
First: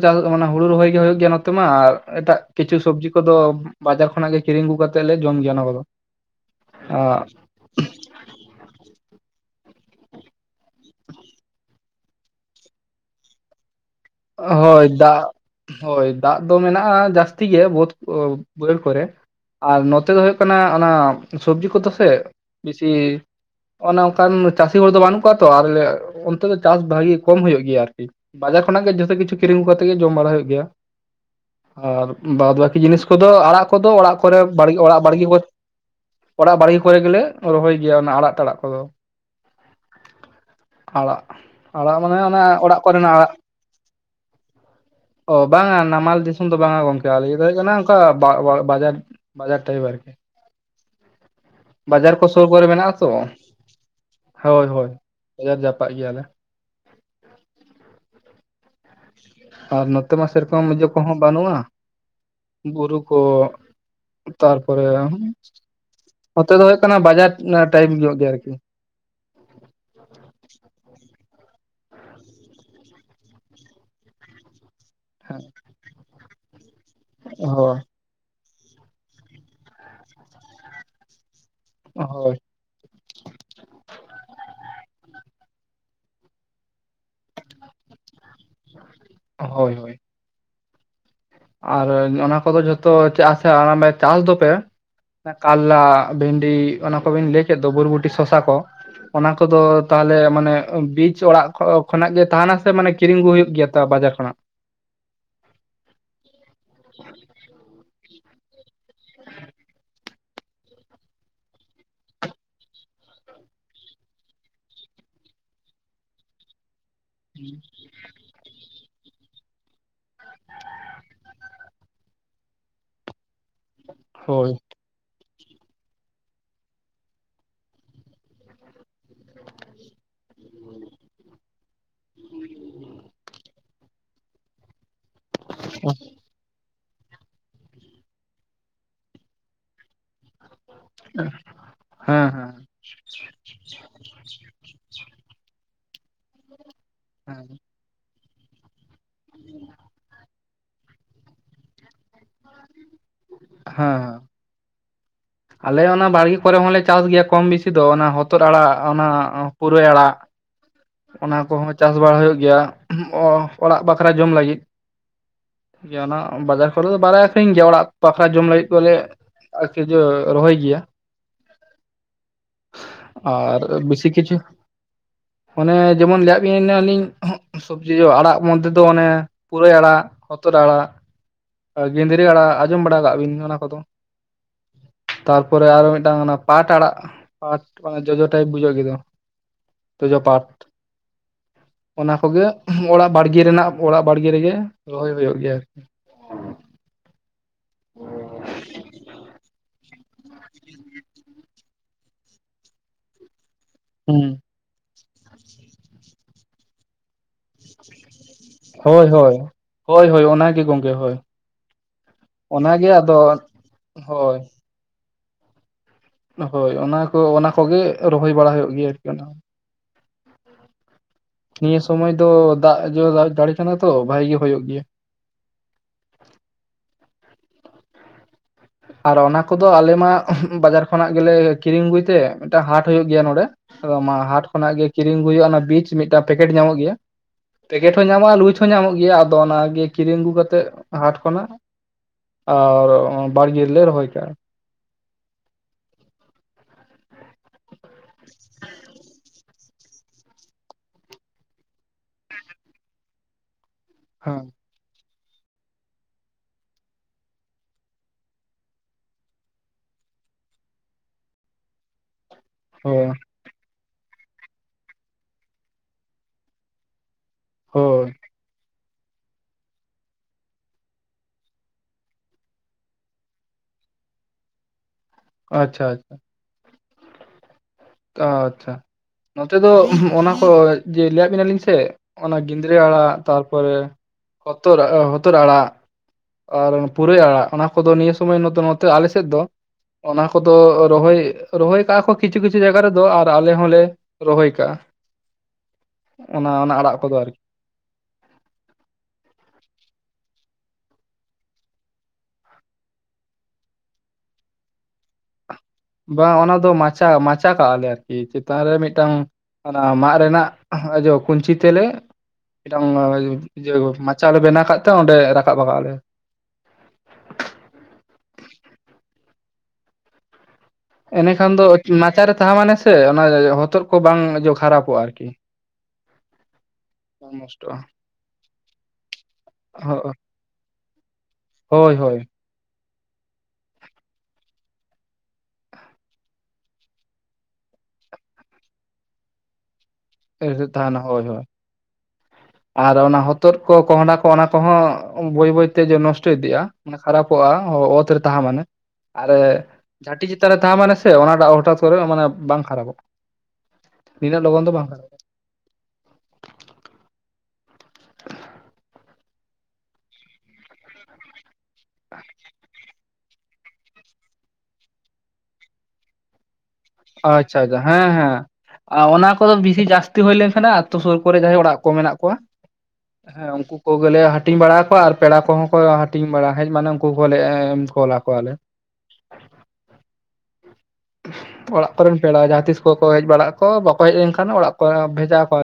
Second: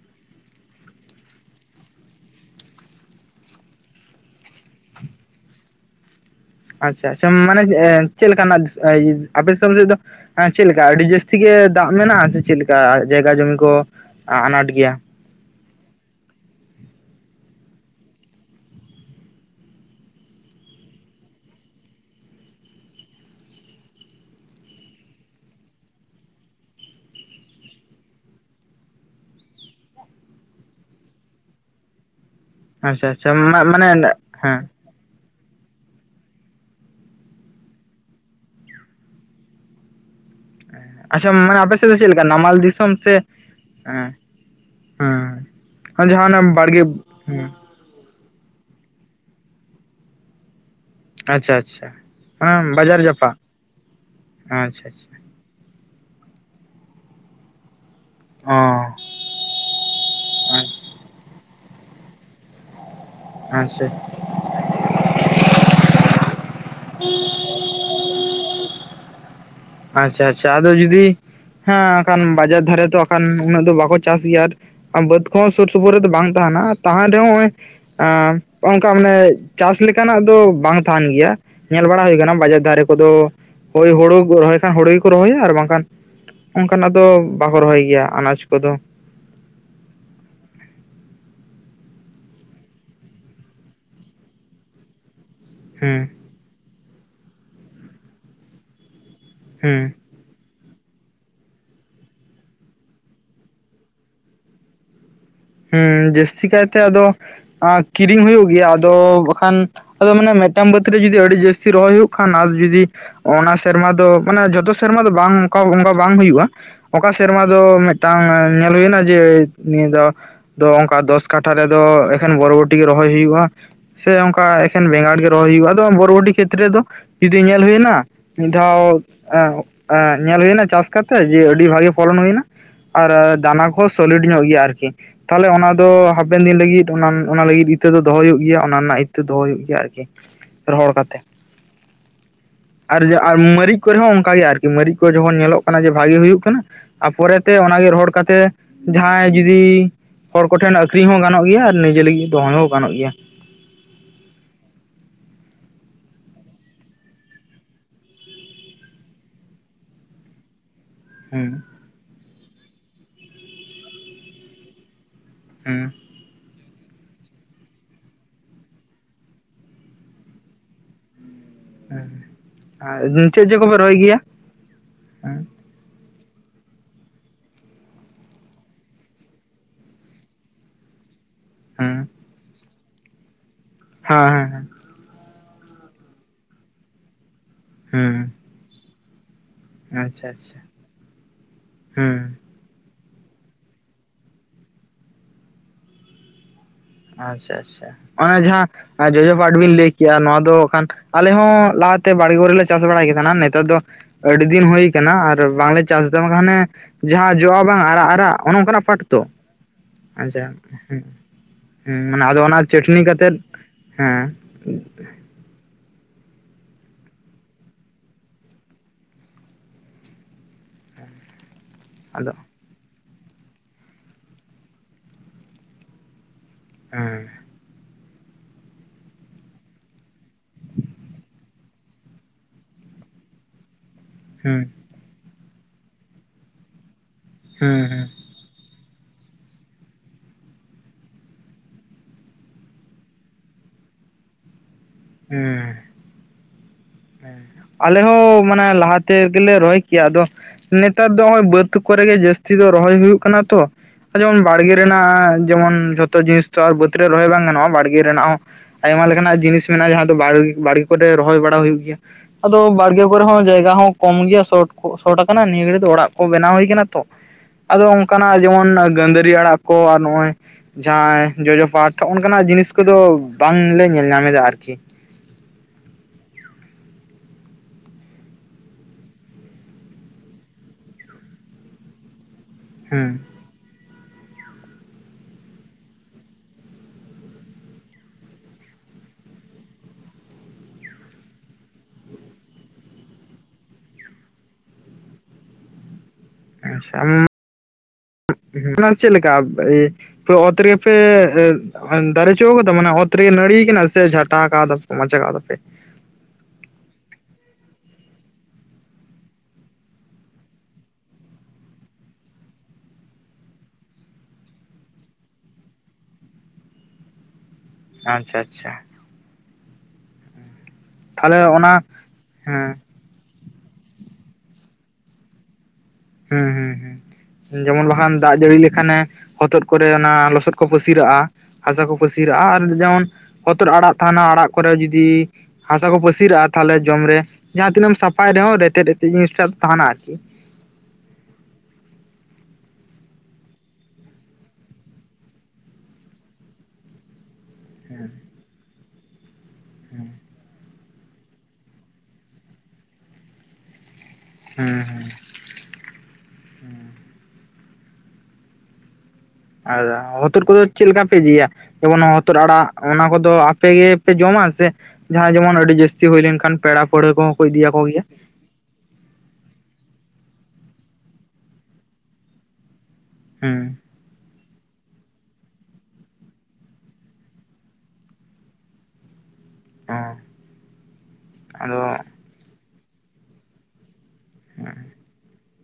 ᱦᱩᱲᱩ ᱨᱚᱦᱚᱭ ᱜᱮ ᱦᱩᱭᱩᱜ ᱜᱮᱭᱟ ᱱᱚᱛᱮ ᱢᱟ ᱟᱨ ᱮᱴᱟᱜ ᱠᱤᱪᱷᱩ ᱥᱚᱵᱡᱤ ᱠᱚᱫᱚ ᱵᱟᱡᱟᱨ ᱠᱷᱱᱟᱜ ᱠᱤᱨᱤ ᱟᱹᱜᱩ ᱠᱟᱛᱮ ᱞᱮ ᱡᱚᱢ ᱜᱮᱭᱟ ᱚᱱᱟ ᱠᱚᱫᱚ ᱟᱪᱷᱟ ᱟᱪ ᱢᱟᱱᱮ ᱪᱮᱫ ᱞᱮᱠᱟᱱᱟᱜ ᱟᱯᱮ ᱫᱤᱥᱚᱢ ᱥᱮᱫ ᱫᱚ ᱦᱮᱸ ᱪᱮᱫ ᱞᱮᱠᱟ ᱟᱹᱰᱤ ᱡᱟᱹᱥᱛᱤ ᱜᱮ ᱫᱟᱜ ᱢᱮᱱᱟᱜᱼᱟ ᱥᱮ ᱪᱮᱫ ᱞᱮᱠᱟ ᱡᱟᱭᱜᱟ ᱡᱚᱢᱤ ᱠᱚ ᱟᱱᱟᱴ ᱦᱳᱭ ᱜᱮᱭᱟ ᱫᱟᱜ ᱦᱳᱭ ᱫᱟᱜ ᱫᱚ ᱢᱮᱱᱟᱜᱼᱟ ᱡᱟᱹᱥᱛᱤ ᱜᱮ ᱵᱳᱹᱫᱽ ᱵᱟᱹ [unintelligible] ᱵᱟᱹᱲ ᱠᱚᱨᱮ ᱟᱨ ᱱᱚᱛᱮ ᱫᱚ ᱦᱩᱭᱩᱜ ᱠᱟᱱᱟ ᱚᱱᱟ ᱥᱚᱵᱽᱡᱤ ᱠᱚᱫᱚ ᱥᱮ ᱵᱤᱥᱤ ᱚᱱᱮ ᱚᱱᱠᱟᱱ ᱪᱟᱹᱥᱤ ᱦᱚᱲ ᱫᱚ ᱵᱟᱹᱱᱩᱜ ᱠᱚᱣᱟ ᱛᱚ ᱟᱨ ᱚᱱᱛᱮ ᱫᱚ ᱪᱟᱥ ᱵᱷᱟᱜᱤ ᱠᱚᱢ ᱦᱩᱭᱩᱜᱭ ᱜᱮᱭᱟ ᱟᱨᱠᱤ ᱵᱟᱡᱟᱨ ᱠᱷᱚᱱᱟᱜ ᱜᱮ ᱡᱷᱚᱛᱚ ᱠᱤᱪᱷᱩ ᱠᱤᱨᱤᱧ ᱟᱹᱜ ᱠᱟᱛᱮ ᱜᱮ ᱡᱚᱢ ᱵᱟᱲᱟ ᱦᱩᱭᱩᱜ ᱜᱮᱭᱟ ᱟᱨ ᱵᱟᱫ ᱵᱟᱠᱤ ᱡᱤᱱᱤᱥ ᱟᱪᱪᱷᱟ ᱠᱚᱫᱚ ᱟᱪᱪᱷᱟ ᱟᱲᱟᱜ ᱢᱟᱱᱮ ᱠᱚᱫᱚ ᱦᱮᱸ ᱚᱲᱟᱜ ᱠᱚᱨᱮ ᱚᱲᱟᱜ ᱵᱟᱲᱜᱮ ᱠᱚ ᱚᱲᱟᱜ ᱵᱲᱦᱮ ᱠᱚᱨᱮ ᱜᱮᱞᱮ ᱨᱚᱦᱚᱭ ᱜᱮᱭᱟ ᱚᱱᱟ ᱟᱲᱟᱜᱴᱟᱲᱟᱜ ᱠᱚᱫᱚ [inaudible] ᱟᱪᱷᱟ ᱢᱟᱱᱮ ᱟᱯᱮ ᱥᱮᱫ ᱫᱚ ᱟᱲᱟᱜ ᱪᱮᱫ ᱢᱟᱱᱮ ᱞᱮᱠᱟ ᱚᱱᱟ ᱱᱟᱢᱟᱞ ᱚᱲᱟᱜ ᱫᱤᱥᱚᱢ ᱥᱮ ᱠᱚᱨᱮᱱᱟᱜ ᱟᱲᱟᱜ ᱦᱸ ᱚ ᱵᱟᱝᱟ ᱱᱟ ᱢᱟᱞ ᱡᱟᱦᱟᱸ ᱫᱤᱥᱚᱢ ᱚᱱᱟ ᱫᱚ ᱵᱟᱲᱜᱮ ᱵᱟᱝᱟ ᱜᱚᱢᱠᱮ ᱫᱚ ᱦᱮᱸ ᱦᱩᱭᱩᱜ ᱠᱟᱱᱟ ᱵᱟᱡᱟᱨ ᱵᱟᱡᱟᱨ ᱴᱟᱭᱤᱵ ᱟᱨᱠᱤ ᱟᱪᱪᱷᱟ ᱟᱪᱪᱷᱟ ᱵᱟᱡᱟᱨ ᱠᱚ ᱥᱩᱨ ᱠᱚᱨᱮ ᱦᱮᱸ ᱢᱮᱱᱟᱜ ᱵᱟᱡᱟᱨ ᱟᱛᱚ ᱡᱟᱯᱟᱜ ᱦᱳᱭ ᱦᱳᱭ ᱟᱪᱪᱷᱟ ᱵᱟᱡᱟᱨ ᱡᱟᱯᱟᱜ ᱜᱮᱭᱟ ᱞᱮ ᱟᱪᱪᱷᱟ ᱚ ᱟᱨ ᱱᱚᱛᱮ ᱢᱟ ᱥᱮᱨᱚᱠᱚᱢ ᱚᱡᱚᱜ ᱠᱚᱦᱚᱸ ᱵᱟᱹᱱᱩᱜᱼᱟ ᱵᱩᱨᱩ ᱠᱚ ᱛᱟᱨᱯᱚᱨᱮ ᱱᱚᱛᱮ ᱫᱚ ᱦᱩᱭᱩᱜ ᱠᱟᱱᱟ ᱵᱟᱡᱟᱨ ᱴᱟᱭᱤᱢ ᱧᱚᱜ ᱜᱮ ᱟᱨᱠᱤ ᱟᱪᱷᱟ ᱟᱪᱷᱟ ᱟᱫᱚ ᱡᱩᱫᱤ ᱦᱮᱸᱟᱱ ᱠᱷᱟᱱ ᱵᱟᱡᱟᱨ ᱫᱷᱟᱨᱮ ᱛᱚᱟᱱ ᱩᱱᱟᱹᱜ ᱫᱚ ᱵᱟᱠᱚ ᱪᱟᱥ ᱜᱮᱭᱟ ᱟᱨ ᱟᱨ ᱵᱟᱹᱫᱽ ᱦᱮᱸ ᱠᱚᱦᱚᱸ ᱥᱩᱨ ᱥᱩᱯᱩᱨ ᱨᱮᱫᱚ ᱵᱟᱝ ᱛᱟᱦᱮᱱᱟ ᱛᱟᱦᱮᱱ ᱨᱮᱦᱚᱸ ᱦᱳᱭ ᱱᱚᱜᱚᱭ ᱚᱱᱠᱟ ᱢᱟᱱᱮ ᱪᱟᱥ ᱞᱮᱠᱟᱱᱟᱜ ᱫᱚ ᱵᱟᱝ ᱛᱟᱦᱮᱱ ᱜᱮᱭᱟ ᱧᱮᱞ ᱵᱟᱲᱟ ᱦᱩᱭ ᱦᱳᱭ ᱟᱠᱟᱱᱟ ᱵᱟᱡᱟᱨ ᱫᱷᱟᱨᱮ ᱠᱚᱫᱚ ᱦᱳᱭ ᱦᱩᱲᱩ ᱨᱚᱦᱚᱭ ᱠᱷᱟᱱ ᱦᱩᱲᱩ ᱜᱮᱠᱚ ᱨᱚᱦᱚᱭᱟ ᱟᱨ ᱵᱟᱝᱠᱷᱟᱱ ᱚᱱᱠᱟᱱᱟᱜ ᱫᱚ ᱵᱟᱠᱚ ᱨᱚᱦᱚᱭ ᱜᱮᱭᱟ ᱟᱱᱟᱡᱽ ᱠᱚᱫᱚ ᱦᱳᱭ ᱦᱳᱭ ᱟᱨ ᱚᱱᱟ ᱠᱚᱫᱚ ᱡᱷᱚᱛᱚ ᱪᱮᱫᱟᱜ ᱥᱮ ᱚᱱᱟ ᱪᱟᱥ ᱫᱚᱯᱮ ᱠᱟᱨᱞᱟ ᱦᱮᱸ ᱵᱷᱮᱱᱰᱤ ᱚᱱᱟ ᱠᱚᱵᱤᱱ ᱞᱟᱹᱭ ᱠᱮᱫ ᱫᱚ ᱵᱩᱨᱩᱵᱩᱴᱤ ᱥᱚᱥᱟ ᱠᱚ ᱚᱱᱟ ᱠᱚᱫᱚ ᱦᱮᱸ ᱛᱟᱦᱚᱞᱮ ᱢᱟᱱᱮ ᱵᱤᱪ ᱪᱚᱲᱟᱜ ᱠᱷᱚᱱᱟᱜ ᱜᱮ ᱛᱟᱦᱮᱱᱟ ᱥᱮ ᱢᱟᱱᱮ ᱠᱤᱨᱤ ᱟᱹᱜᱩ ᱦᱩᱭᱩᱜ ᱜᱮᱭᱟ ᱛᱚ ᱵᱟᱡᱟᱨ ᱠᱷᱚᱱᱟᱜ ᱦᱮᱸ ᱡᱟᱹᱥᱛᱤ ᱠᱟᱭᱛᱮ ᱟᱫᱚ ᱠᱤᱨᱤᱧ ᱦᱩᱭᱩᱜ ᱜᱮᱭᱟ ᱟᱫᱚ ᱵᱟᱠᱷᱟᱱ ᱟᱫᱚ ᱢᱟᱱᱮ ᱢᱤᱫᱴᱟᱝ ᱵᱟᱹᱛ ᱨᱮ ᱡᱩᱫᱤ ᱟᱹᱰᱤ ᱡᱟᱹᱥᱛᱤ ᱨᱚᱦᱚᱭ ᱦᱩᱭᱩᱜ ᱠᱷᱟᱱ ᱟᱨ ᱡᱩᱫᱤ ᱚᱱᱟ ᱥᱮᱨᱢᱟ ᱫᱚ ᱢᱟᱱᱮ ᱡᱚᱛᱚ ᱥᱮᱨᱢᱟ ᱫᱚ ᱵᱟᱝ ᱚᱱᱠᱟ ᱚᱸᱠᱟ ᱵᱟᱝ ᱦᱩᱭᱩᱜᱼᱟ ᱚᱠᱟ ᱥᱮᱨᱢᱟ ᱫᱚ ᱢᱤᱫᱴᱟᱝ ᱧᱮᱞ ᱦᱩᱭᱱᱟ ᱡᱮ ᱱᱤᱭᱟᱹ ᱫᱚ ᱫᱚ ᱚᱱᱠᱟ ᱫᱚᱥ ᱠᱟᱴᱷᱟ ᱨᱮᱫᱚ ᱮᱠᱷᱮᱱ ᱵᱚᱨᱚᱵᱚᱴ ᱜᱮ ᱨᱚᱦᱚᱭ ᱦᱩᱭᱩᱜᱼᱟ ᱥᱮ ᱚᱱᱠᱟ ᱦᱳᱭ ᱠᱷᱮᱱ ᱵᱮᱸᱜᱟᱲ ᱜᱮ ᱨᱚᱦᱚᱭ ᱦᱩᱭᱩᱜᱼᱟ ᱟᱫᱚ ᱵᱚᱨᱚᱵᱚᱨᱚᱴᱤ ᱠᱷᱮᱛᱨᱮ ᱫᱚ ᱡᱩᱫᱤ ᱧᱮᱞ ᱦᱩᱭᱮᱱᱟ ᱢᱤᱫ ᱫᱷᱟᱣ [unintelligible] ᱧᱮᱞ ᱦᱩᱭᱱᱟ ᱪᱟᱥ ᱠᱟᱛᱮᱜ ᱡᱮ ᱟᱹᱰᱤ ᱵᱷᱟᱜᱤ ᱯᱷᱚᱞᱚᱱ ᱦᱩᱭᱱᱟ ᱟᱨ ᱫᱟᱱᱟ ᱠᱚᱦᱚᱸ ᱥᱚᱞᱤᱰ ᱧᱚᱜ ᱜᱮᱭᱟ ᱟᱨᱠᱤ ᱛᱟᱦᱚᱞᱮ ᱚᱱᱟ ᱫᱚ ᱦᱟᱯᱮᱱ ᱫᱤᱱ ᱞᱟᱹᱜᱤᱫ ᱚᱱᱟ ᱚᱱᱟ ᱞᱟᱹᱜᱤᱫ ᱤᱛᱟᱹ ᱫᱚ ᱫᱚᱦᱚ ᱦᱩᱭᱩᱜ ᱜᱮᱭᱟ ᱚᱱᱟ ᱨᱮᱱᱟᱜ ᱤᱛᱟᱹ ᱫᱚᱦᱚ ᱦᱩᱭᱩᱜ ᱜᱮᱭᱟ ᱟᱨᱠᱤ ᱾ ᱨᱚᱦᱚᱲ ᱠᱟᱛᱮ ᱦᱮᱸ ᱦᱮᱸ ᱟᱨ ᱢᱟᱹᱨᱤᱪ ᱠᱚᱨᱮ ᱦᱚᱸ ᱚᱱᱠᱟ ᱜᱮ ᱟᱨᱠᱤ ᱢᱟᱹᱨᱤᱪ ᱠᱚ ᱡᱚᱠᱷᱚᱱ ᱧᱮᱞᱚᱜ ᱠᱟᱱᱟ ᱡᱮ ᱵᱷᱟᱜᱤ ᱦᱩᱭᱩᱜ ᱠᱟᱱᱟ ᱟᱨ ᱦᱮᱸ ᱯᱚᱨᱮᱛᱮ ᱚᱱᱟᱜᱮ ᱨᱚᱲ ᱠᱟᱛᱮ ᱡᱟᱦᱟᱸᱭ ᱡᱩᱫᱤ ᱦᱚᱲ ᱠᱚᱴᱷᱮᱱ ᱟᱠᱷᱨᱤᱧ ᱦᱚᱸ ᱜᱟᱱᱚᱜ ᱜᱮᱭᱟ ᱟᱨ ᱱᱤᱡᱮ ᱞᱟᱹᱜᱤᱫ ᱫᱚᱦᱚᱭ ᱦᱚᱸ ᱜᱟᱱᱚᱜ ᱜᱮᱭᱟ᱾ ᱦᱟᱸ᱾ ᱟᱞᱮ ᱚᱱᱟ ᱵᱟᱲᱜᱮ ᱠᱚᱨᱮ ᱦᱚᱸᱞᱮ ᱪᱟᱥ ᱜᱮᱭᱟ ᱠᱚᱢ ᱵᱮᱥᱤ ᱫᱚ ᱚᱱᱟ ᱦᱚᱛᱚᱫ ᱟᱲᱟᱜ ᱚᱱᱟ ᱯᱩᱨᱟᱹᱭ ᱟᱲᱟᱜ᱾ ᱚᱱᱟ ᱦᱩᱸ ᱠᱚᱦᱚᱸ ᱪᱟᱥ ᱵᱟᱲᱟ ᱦᱩᱭᱩᱜ ᱜᱮᱭᱟ ᱚ ᱚᱲᱟᱜ ᱵᱟᱠᱷᱨᱟ ᱡᱚᱢ ᱞᱟᱹᱜᱤᱫ᱾ ᱦᱩᱸ ᱡᱟᱱᱟ ᱵᱟᱡᱟᱨ ᱠᱚᱨᱮ ᱫᱚ ᱵᱟᱞᱟᱭ ᱟᱠᱠᱷᱨᱤᱧ ᱜᱮᱭᱟ ᱚᱲᱟᱜ ᱵᱟᱠᱷᱨᱟ ᱡᱚᱢ ᱞᱟᱹᱜᱤᱫ ᱫᱚᱞᱮ ᱟᱨᱠᱤ ᱤᱭᱟᱹ ᱨᱚᱦᱚᱭ ᱜᱮᱭᱟ ᱦᱩᱸ ᱟᱨ ᱪᱮᱫ ᱪᱮᱫ ᱟᱨ ᱠᱚᱯᱮ ᱨᱚᱦᱚᱭ ᱵᱤᱥᱤ ᱜᱮᱭᱟ ᱠᱤᱪᱷᱩ, ᱦᱮᱸ ᱚᱱᱮ ᱡᱮᱢᱚᱱ ᱞᱟᱹᱭᱟᱜ ᱵᱤᱱᱟᱞᱤᱧ ᱚᱦᱚᱸᱜ ᱥᱚᱵᱽᱡᱤ ᱦᱚ ᱟᱲᱟᱜ ᱢᱚᱫᱽᱫᱷᱮ ᱫᱚ ᱚᱱᱮ ᱯᱩᱨᱟᱹᱭ ᱟᱲᱟᱜ, ᱦᱚᱛᱚᱫ ᱟᱲᱟᱜ, ᱦᱮᱸ ᱜᱮᱸᱫᱽᱨᱤ ᱟᱲᱟ ᱟᱸᱡᱚᱢ ᱵᱟᱲᱟ ᱠᱟᱜ ᱵᱤᱱ ᱚᱱᱟ ᱠᱚᱫᱚ? ᱦᱮᱸ ᱦᱮᱸ ᱾ ᱛᱟᱨᱯᱚᱨᱮ ᱟᱨᱚ ᱢᱮᱫᱴᱟᱝ ᱚᱱᱟ ᱯᱟᱴ ᱟᱲᱟᱜ ᱯᱟᱴ ᱢᱟᱱᱮ ᱡᱚᱡ ᱦᱮᱸ ᱴᱟᱭᱤᱯ ᱵᱩᱡᱟᱹᱜ ᱜᱮᱫᱚ᱾ [unintelligible] ᱟᱪᱪᱷᱟ ᱯᱟᱴ ᱟᱪᱪᱷᱟ ᱚᱱᱟ ᱦᱩᱸ ᱠᱚᱜᱮ, ᱚᱲᱟᱜ ᱵᱟᱲᱜᱮ ᱨᱮᱱᱟᱜ ᱚᱲᱟᱜ ᱵᱟᱲᱜᱮ ᱨᱮᱜᱮ ᱨᱚᱦᱚᱭ ᱦᱩᱭᱩᱜ ᱜᱮᱭᱟ ᱟᱨᱠᱤ ᱟᱪᱷᱟ ᱟᱪᱷᱟ ᱚᱱᱮ ᱡᱟᱦᱟᱸ ᱡᱚᱡᱚ ᱯᱟᱴ ᱵᱤᱱ ᱞᱟᱹᱭ ᱠᱮᱭᱟ ᱱᱚᱣᱟ ᱫᱚ ᱠᱟᱱ ᱟᱞᱮ ᱦᱚᱸ ᱞᱟᱦᱟᱛᱮ ᱵᱟᱲᱜᱮ ᱨᱮᱞᱮ ᱪᱟᱥ ᱵᱟᱲᱟᱭ ᱠᱮᱫ ᱱᱮᱛᱟᱨ ᱫᱚ ᱦᱩᱸ ᱟᱹᱰᱤ ᱫᱤᱱ ᱦᱩᱭᱠ ᱟᱨ ᱵᱟᱝᱞᱮ ᱪᱟᱥ ᱮᱫᱟ ᱵᱟᱝᱠᱷᱟᱱᱮ ᱡᱟᱦᱟᱸ ᱡᱚᱜᱼᱟ ᱵᱟᱝ ᱟᱨᱟᱜ ᱟᱨᱟᱜ ᱚᱱᱟ ᱚᱱᱠᱟᱱᱟᱜ ᱯᱟᱴ ᱦᱳᱭ ᱛᱚ ᱦᱳᱭ ᱦᱳᱭ ᱦᱳᱭ ᱟᱪᱪᱷᱟ ᱚᱱᱟᱜᱮ ᱜᱚᱝᱠᱮ ᱦᱮᱸ, ᱦᱳᱭ ᱦᱩᱢ ᱢᱟᱱᱮ ᱟᱫᱚ ᱚᱱᱟ ᱚᱱᱟᱜᱮ ᱪᱟᱹᱴᱱᱤ ᱟᱫᱚ ᱠᱟᱛᱮᱜ ᱦᱮᱸ, ᱦᱳᱭ ᱦᱳᱭ ᱚᱱᱟ ᱠᱚ ᱚᱱᱟ ᱠᱚᱜᱮ ᱨᱚᱦᱚᱭ ᱵᱟᱲᱟ ᱦᱩᱭᱩᱜ ᱜᱮᱭᱟ ᱟᱨᱠᱤ ᱚᱱᱟ ᱾ ᱱᱤᱭᱟᱹ ᱥᱚᱢᱚᱭ ᱫᱚ ᱟᱫᱚ ᱫᱟᱜ ᱡᱚᱨᱚ ᱫᱟᱜ ᱡᱟᱹᱲᱤ ᱠᱟᱱᱟᱭ ᱛᱚ ᱵᱷᱟᱜᱤ ᱜᱮ ᱦᱳᱭᱳᱜ ᱜᱮᱭᱟ᱾ ᱦᱩᱸ᱾ ᱟᱨ ᱚᱱᱟ ᱠᱚᱫᱚ ᱟᱞᱮ ᱢᱟ ᱵᱟᱡᱟᱨ ᱠᱷᱚᱱᱟᱜ ᱜᱮᱞᱮ ᱠᱤᱨᱤᱧ ᱟᱹᱜᱩᱭ ᱛᱮ ᱢᱤᱫᱴᱟᱝ ᱦᱟᱴ ᱦᱳᱭᱳᱜ ᱜᱮᱭᱟ ᱱᱚᱰᱮ ᱚᱱᱟ ᱢᱟ ᱦᱟᱴ ᱦᱩᱸ ᱠᱷᱚᱱᱟᱜ ᱜᱮ ᱠᱤᱨᱤᱧ ᱟᱜᱩ ᱦᱩᱭᱩᱜᱼᱟ ᱚᱱᱟ ᱵᱤᱪ ᱢᱤᱫᱴᱟᱝ ᱯᱮᱠᱮᱴ ᱧᱟᱢᱚᱜ ᱜᱤᱭᱟ ᱦᱩᱸ ᱯᱮᱠᱮᱴ ᱦᱩᱸ ᱦᱚᱸ ᱧᱟᱢᱚᱜᱼᱟ ᱞᱩᱢᱽ ᱦᱚᱸ ᱧᱟᱢᱚᱜ ᱜᱮᱭᱟ ᱟᱫᱚ ᱚᱱᱟᱜᱮ ᱠᱤᱨᱤᱧ ᱟᱹᱜᱩ ᱠᱟᱛᱮ ᱦᱟᱴ ᱠᱷᱚᱱᱟᱜ ᱟᱨᱼᱼ ᱵᱲᱜᱮᱨᱮᱞᱮ ᱨᱚᱦᱚᱭ ᱠᱟᱜᱼᱟ ᱦᱩᱸ᱾ ᱦᱮᱸ ᱟᱞᱮ ᱦᱚᱸ ᱢᱟᱱᱮ ᱞᱟᱦᱟ ᱛᱮ ᱜᱮᱞᱮ ᱨᱚᱦᱚᱭ ᱠᱮᱭᱟ ᱟᱫᱚ ᱱᱮᱛᱟᱨ ᱫᱚ ᱱᱚᱜᱼᱚᱭ ᱵᱟᱹᱫᱽ ᱠᱚᱨᱮᱜ ᱜᱮ ᱡᱟᱹᱥᱛᱤ ᱫᱚ ᱨᱚᱦᱚᱭ ᱦᱩᱭᱩᱜ ᱠᱟᱱᱟ ᱛᱚ ᱡᱮᱢᱚᱱ ᱦᱮᱸ ᱵᱟᱲᱜᱮ ᱨᱮᱱᱟᱜ᱾ ᱡᱮᱢᱚᱱ ᱡᱷᱚᱛᱚ ᱡᱤᱱᱤᱥ ᱛᱚ ᱟᱨ ᱵᱟᱹᱛ ᱨᱮ ᱨᱚᱦᱚᱭ ᱵᱟᱝ ᱜᱟᱱᱚᱜᱼᱟ ᱵᱟᱲᱜᱮ ᱨᱮᱱᱟᱜ ᱦᱚᱸ᱾ ᱟᱭᱢᱟ ᱞᱮᱠᱟᱱᱟᱜ ᱡᱤᱱᱤᱥ ᱢᱮᱱᱟᱜᱼᱟ ᱡᱟᱦᱟᱸ ᱫᱚ ᱵᱟᱲᱜᱤ ᱵᱟᱲᱜᱤ ᱠᱚᱨᱮ ᱨᱚᱦᱚᱭ ᱵᱟᱲᱟ ᱦᱩᱭᱩᱜ ᱜᱮᱭᱟ ᱟᱫᱚ ᱵᱟᱲᱜᱮ ᱦᱳᱭ ᱠᱚᱨᱮ ᱦᱚᱸ ᱡᱟᱭᱜᱟ ᱦᱚᱸ, ᱠᱚᱢ ᱜᱮᱭᱟ ᱥᱚᱴ ᱠᱚ ᱥᱚᱴ ᱠᱟᱱᱟ ᱱᱤᱭᱟᱹ ᱜᱷᱟᱹᱲᱤᱡ ᱫᱚ ᱚᱲᱟᱜ ᱠᱚ ᱵᱮᱱᱟᱣ ᱦᱩᱭ ᱠᱟᱱᱟ ᱛᱚ᱾ ᱟᱫᱚ ᱦᱳᱭ ᱚᱝᱠᱟᱱᱟᱜ ᱡᱮᱢᱚᱱ ᱜᱟᱹᱫᱟᱹᱨᱤ ᱟᱲᱟᱜ ᱠᱚ ᱟᱨ ᱱᱚᱜᱼᱚᱭ, ᱡᱟᱦᱟᱸ ᱡᱚᱡᱚ ᱯᱟᱴᱜ ᱚᱝᱼᱠᱟᱱᱟᱜ ᱡᱤᱱᱤᱥ ᱠᱚᱫᱚ ᱵᱟᱝᱞᱮ ᱧᱮᱞ ᱧᱟᱢ ᱮᱫᱟ ᱟᱨᱠᱤ᱾ ᱟᱪᱪᱷᱟᱪ ᱟᱪᱪᱷᱟ᱾ ᱟᱪᱪᱷᱟ ᱱᱚᱛᱮ ᱫᱚ ᱚᱱᱟ ᱠᱚ ᱡᱮ ᱞᱟᱹᱭᱟᱜ ᱵᱤᱱᱟᱞᱤᱧ ᱥᱮ, ᱚᱱᱟ ᱜᱤᱸᱫᱽᱨᱟᱹ ᱦᱮᱸ ᱟᱲᱟᱜ ᱛᱟᱨᱯᱚᱨᱮ ᱦᱚᱛᱚᱫᱽ ᱦᱚᱛᱚᱫᱽ ᱟᱲᱟᱜ᱾ ᱟᱨ ᱯᱩᱨᱟᱹᱭ ᱟᱲᱟᱜ ᱚᱱᱟ ᱠᱚᱫᱚ ᱱᱤᱭᱟᱹ ᱥᱚᱢᱚᱭ ᱱᱚᱛᱮ ᱱᱚᱛᱮ ᱟᱞᱮ ᱥᱮᱫ ᱫᱚ, ᱚᱱᱟ ᱠᱚᱫᱚ ᱨᱚᱦᱚᱭ ᱨᱚᱦᱚᱭ ᱠᱟᱜᱼᱟ ᱠᱚ ᱠᱤᱪᱷᱩ ᱠᱤᱪᱷᱩ, ᱠᱤᱪᱷᱩ ᱡᱟᱭᱜᱟ ᱨᱮᱫᱚ ᱟᱨ ᱟᱞᱮ ᱦᱚᱸᱞᱮ ᱨᱚᱦᱚᱭ ᱠᱟᱜᱼᱟ ᱾ ᱚᱱᱟ ᱚᱱᱟ ᱟᱲᱟᱜ ᱟᱪᱪᱷᱟ ᱟᱢ ᱠᱚᱫᱚ ᱟᱨᱠᱤ ᱾ [inaudible] ᱚᱱᱟ ᱪᱮᱫ ᱞᱮᱠᱟ ᱚᱛ ᱨᱮᱜᱮᱯᱮ? ᱫᱟᱨᱮ ᱚᱪᱚ ᱠᱟᱫᱟ ᱢᱟᱱᱮ ᱚᱛ ᱨᱮᱜᱮ ᱱᱟᱹᱲᱤ ᱠᱟᱱᱟ ᱥᱮ ᱡᱷᱟᱴᱟ ᱠᱟᱣᱫᱟᱯᱮ ᱢᱟᱪᱟ ᱠᱟᱣᱫᱟᱯᱮ? ᱵᱟᱝ ᱚᱱᱟ ᱫᱚ ᱢᱟᱪᱟ ᱢᱟᱪᱟ ᱠᱟᱜ ᱟᱞᱮ ᱟᱨᱠᱤ ᱪᱮᱛᱟᱱ ᱨᱮ ᱢᱤᱫᱴᱟᱝ ᱾ ᱚᱱᱟ ᱢᱟᱜ ᱨᱮᱱᱟᱜ ᱠᱩᱧᱪᱤ ᱛᱮᱞᱮ ᱢᱤᱫᱴᱟᱝ ᱤᱭᱟᱹ ᱢᱟᱪᱟ ᱞᱮ ᱵᱮᱱᱟᱣ ᱠᱟᱜᱛᱮ ᱚᱸᱰᱮ ᱨᱟᱠᱟᱵ ᱠᱟᱜᱼᱟ ᱞᱮ ᱾ ᱟᱪᱪᱷᱟ ᱟᱪᱪᱷᱟ᱾ ᱛᱟᱦᱚᱞᱮ ᱮᱸᱰᱮᱠᱷᱟᱱ ᱫᱚ ᱚᱱᱟ ᱢᱟᱪᱟᱨᱮ ᱛᱟᱦᱮᱸ ᱢᱟᱱᱮ ᱦᱮᱸ ᱥᱮ ᱚᱱᱟ ᱦᱚᱛᱚᱫ ᱠᱚ ᱵᱟᱝ ᱡᱚ ᱠᱷᱟᱨᱟᱯᱚᱜᱼᱟ ᱟᱨᱠᱤ᱾ ᱦᱮᱸ ᱦᱮᱸ ᱦᱮᱸ ᱵᱟᱝ ᱱᱚᱥᱴᱚᱜᱼᱟ ᱡᱮᱢᱚᱱ ᱵᱟᱠᱷᱟᱱ ᱫᱟᱜ ᱡᱟᱲᱤ ᱞᱮᱠᱷᱟᱱᱮ ᱦᱚᱛᱚᱫ ᱠᱚᱨᱮ ᱚᱱᱟ ᱞᱚᱥᱚᱫ ᱠᱚ ᱯᱟᱥᱤᱨᱟᱜᱼᱟ᱾ ᱦᱟᱥᱟ ᱦᱳᱭ ᱠᱚ ᱦᱳᱭ ᱯᱟᱹᱥᱤᱨᱟᱜᱼᱟ ᱟᱨ ᱡᱮᱢᱚᱱ ᱦᱚᱛᱚᱫ ᱟᱲᱟᱜ ᱛᱟᱦᱮᱱᱟ, ᱟᱲᱟᱜ ᱠᱚᱨᱮ ᱡᱩᱫᱤ ᱦᱟᱥᱟ ᱠᱚ ᱯᱟᱹᱥᱤ ᱨᱟᱜᱼᱟ ᱛᱟᱦᱚᱞᱮ ᱡᱚᱢ ᱨᱮ ᱡᱟᱦᱟᱸ ᱛᱤᱱᱟᱹᱜ ᱮᱢ ᱥᱟᱯᱷᱟᱭ ᱨᱮᱦᱚᱸ ᱨᱮᱛᱮᱫ ᱨᱮᱛᱮᱫ ᱡᱤᱱᱤᱥ ᱴᱟ ᱛᱟᱦᱮᱱᱟ ᱟᱨᱠᱤ ᱮᱥᱮᱜ ᱛᱟᱦᱮᱱᱟ ᱦᱳᱭ ᱦᱳᱭ ᱟᱨ ᱚᱱᱟ ᱦᱚᱛᱚᱫ ᱠᱚ ᱠᱚᱸᱦᱰᱟ ᱠᱚ ᱚᱱᱟ ᱠᱚᱦᱚᱸ ᱵᱟᱹᱭ ᱵᱟᱹᱭᱛᱮ ᱱᱚᱥᱴᱚ ᱤᱫᱤᱜᱼᱟ ᱠᱷᱟᱨᱟᱯᱚᱜᱼᱟ ᱦᱚ ᱚᱛ ᱦᱮᱸ ᱨᱮ ᱛᱟᱦᱮᱸ ᱢᱟᱱᱮ ᱟᱨ ᱡᱷᱟᱴᱤ ᱪᱮᱛᱟᱱ ᱨᱮ ᱛᱟᱦᱮᱸ ᱢᱟᱱᱮ ᱛᱮ ᱚᱱᱟᱴᱟᱜ ᱦᱚᱴᱟᱛ ᱠᱚᱨᱮ ᱢᱟᱱᱮ ᱵᱟᱝ ᱠᱷᱟᱨᱟᱯᱚᱜᱼᱟ ᱱᱤᱱᱟᱹᱜ ᱞᱚᱜᱚᱱ ᱫᱚ ᱦᱮᱸ ᱵᱟᱝ ᱦᱮᱸ ᱠᱷᱟᱨᱟᱯᱚᱜ-ᱟ ᱦᱮᱸ ᱟᱨ ᱦᱚᱛᱚᱫ ᱠᱚᱫᱚ ᱪᱮᱫ ᱞᱮᱠᱟ ᱯᱮ ᱡᱤᱭᱟ ᱡᱮᱢᱚᱱ ᱦᱚᱛᱚᱫ ᱟᱲᱟᱜ ᱚᱱᱟ ᱠᱚᱫᱚ ᱟᱯᱮ ᱜᱮ ᱯᱮ ᱡᱚᱢᱟ ᱥᱮ ᱡᱟᱦᱟᱸᱭ ᱡᱮᱢᱚᱱ ᱟᱹᱰᱤ ᱡᱟᱹᱥᱛᱤ ᱦᱩᱭ ᱞᱮᱱᱠᱷᱟᱱ ᱯᱮᱲᱟ ᱯᱟᱹᱲᱦᱟᱹ ᱠᱚᱦᱚᱸ ᱠᱚ ᱤᱫᱤᱭᱟᱠᱚ ᱜᱮᱭᱟ ᱟ ᱚᱱᱟ ᱠᱚᱫᱚ ᱵᱮᱥᱤ ᱡᱟᱥᱛᱤ ᱦᱩᱭ ᱞᱮᱱᱠᱷᱟᱱ ᱟᱛᱳ ᱥᱩᱨ ᱠᱚᱨᱮ ᱡᱟᱦᱟᱸᱭ ᱚᱲᱟᱜ ᱠᱚ ᱢᱮᱱᱟᱜ ᱠᱚᱣᱟ ᱦᱮᱸ ᱦᱩᱸ ᱩᱱᱠᱩ ᱠᱚᱜᱮᱞᱮ ᱦᱟᱹᱴᱤᱧ ᱵᱟᱲᱟ ᱠᱚᱣᱟ ᱟᱨ ᱯᱮᱲᱟ ᱠᱚᱦᱚᱸ ᱠᱚ ᱦᱟᱹᱴᱤᱧ ᱵᱟᱲᱟ ᱦᱮᱡ ᱢᱟᱱᱮ ᱩᱱᱠᱩ ᱠᱚᱞᱮ ᱮᱢ ᱠᱚᱞ ᱟᱠᱚ ᱟᱞᱮ ᱦᱮᱸ ᱚᱲᱟᱜ ᱠᱚᱨᱮᱱ ᱯᱮᱲᱟ ᱡᱟᱦᱟᱸ ᱛᱤᱥ ᱠᱚ ᱠᱚ ᱦᱮᱡ ᱵᱟᱲᱟᱜ ᱠᱚ ᱵᱟᱠᱚ ᱦᱮᱡ ᱞᱮᱱᱠᱷᱟᱱ ᱚᱲᱟᱜ ᱠᱚᱨᱮ ᱵᱷᱮᱡᱟ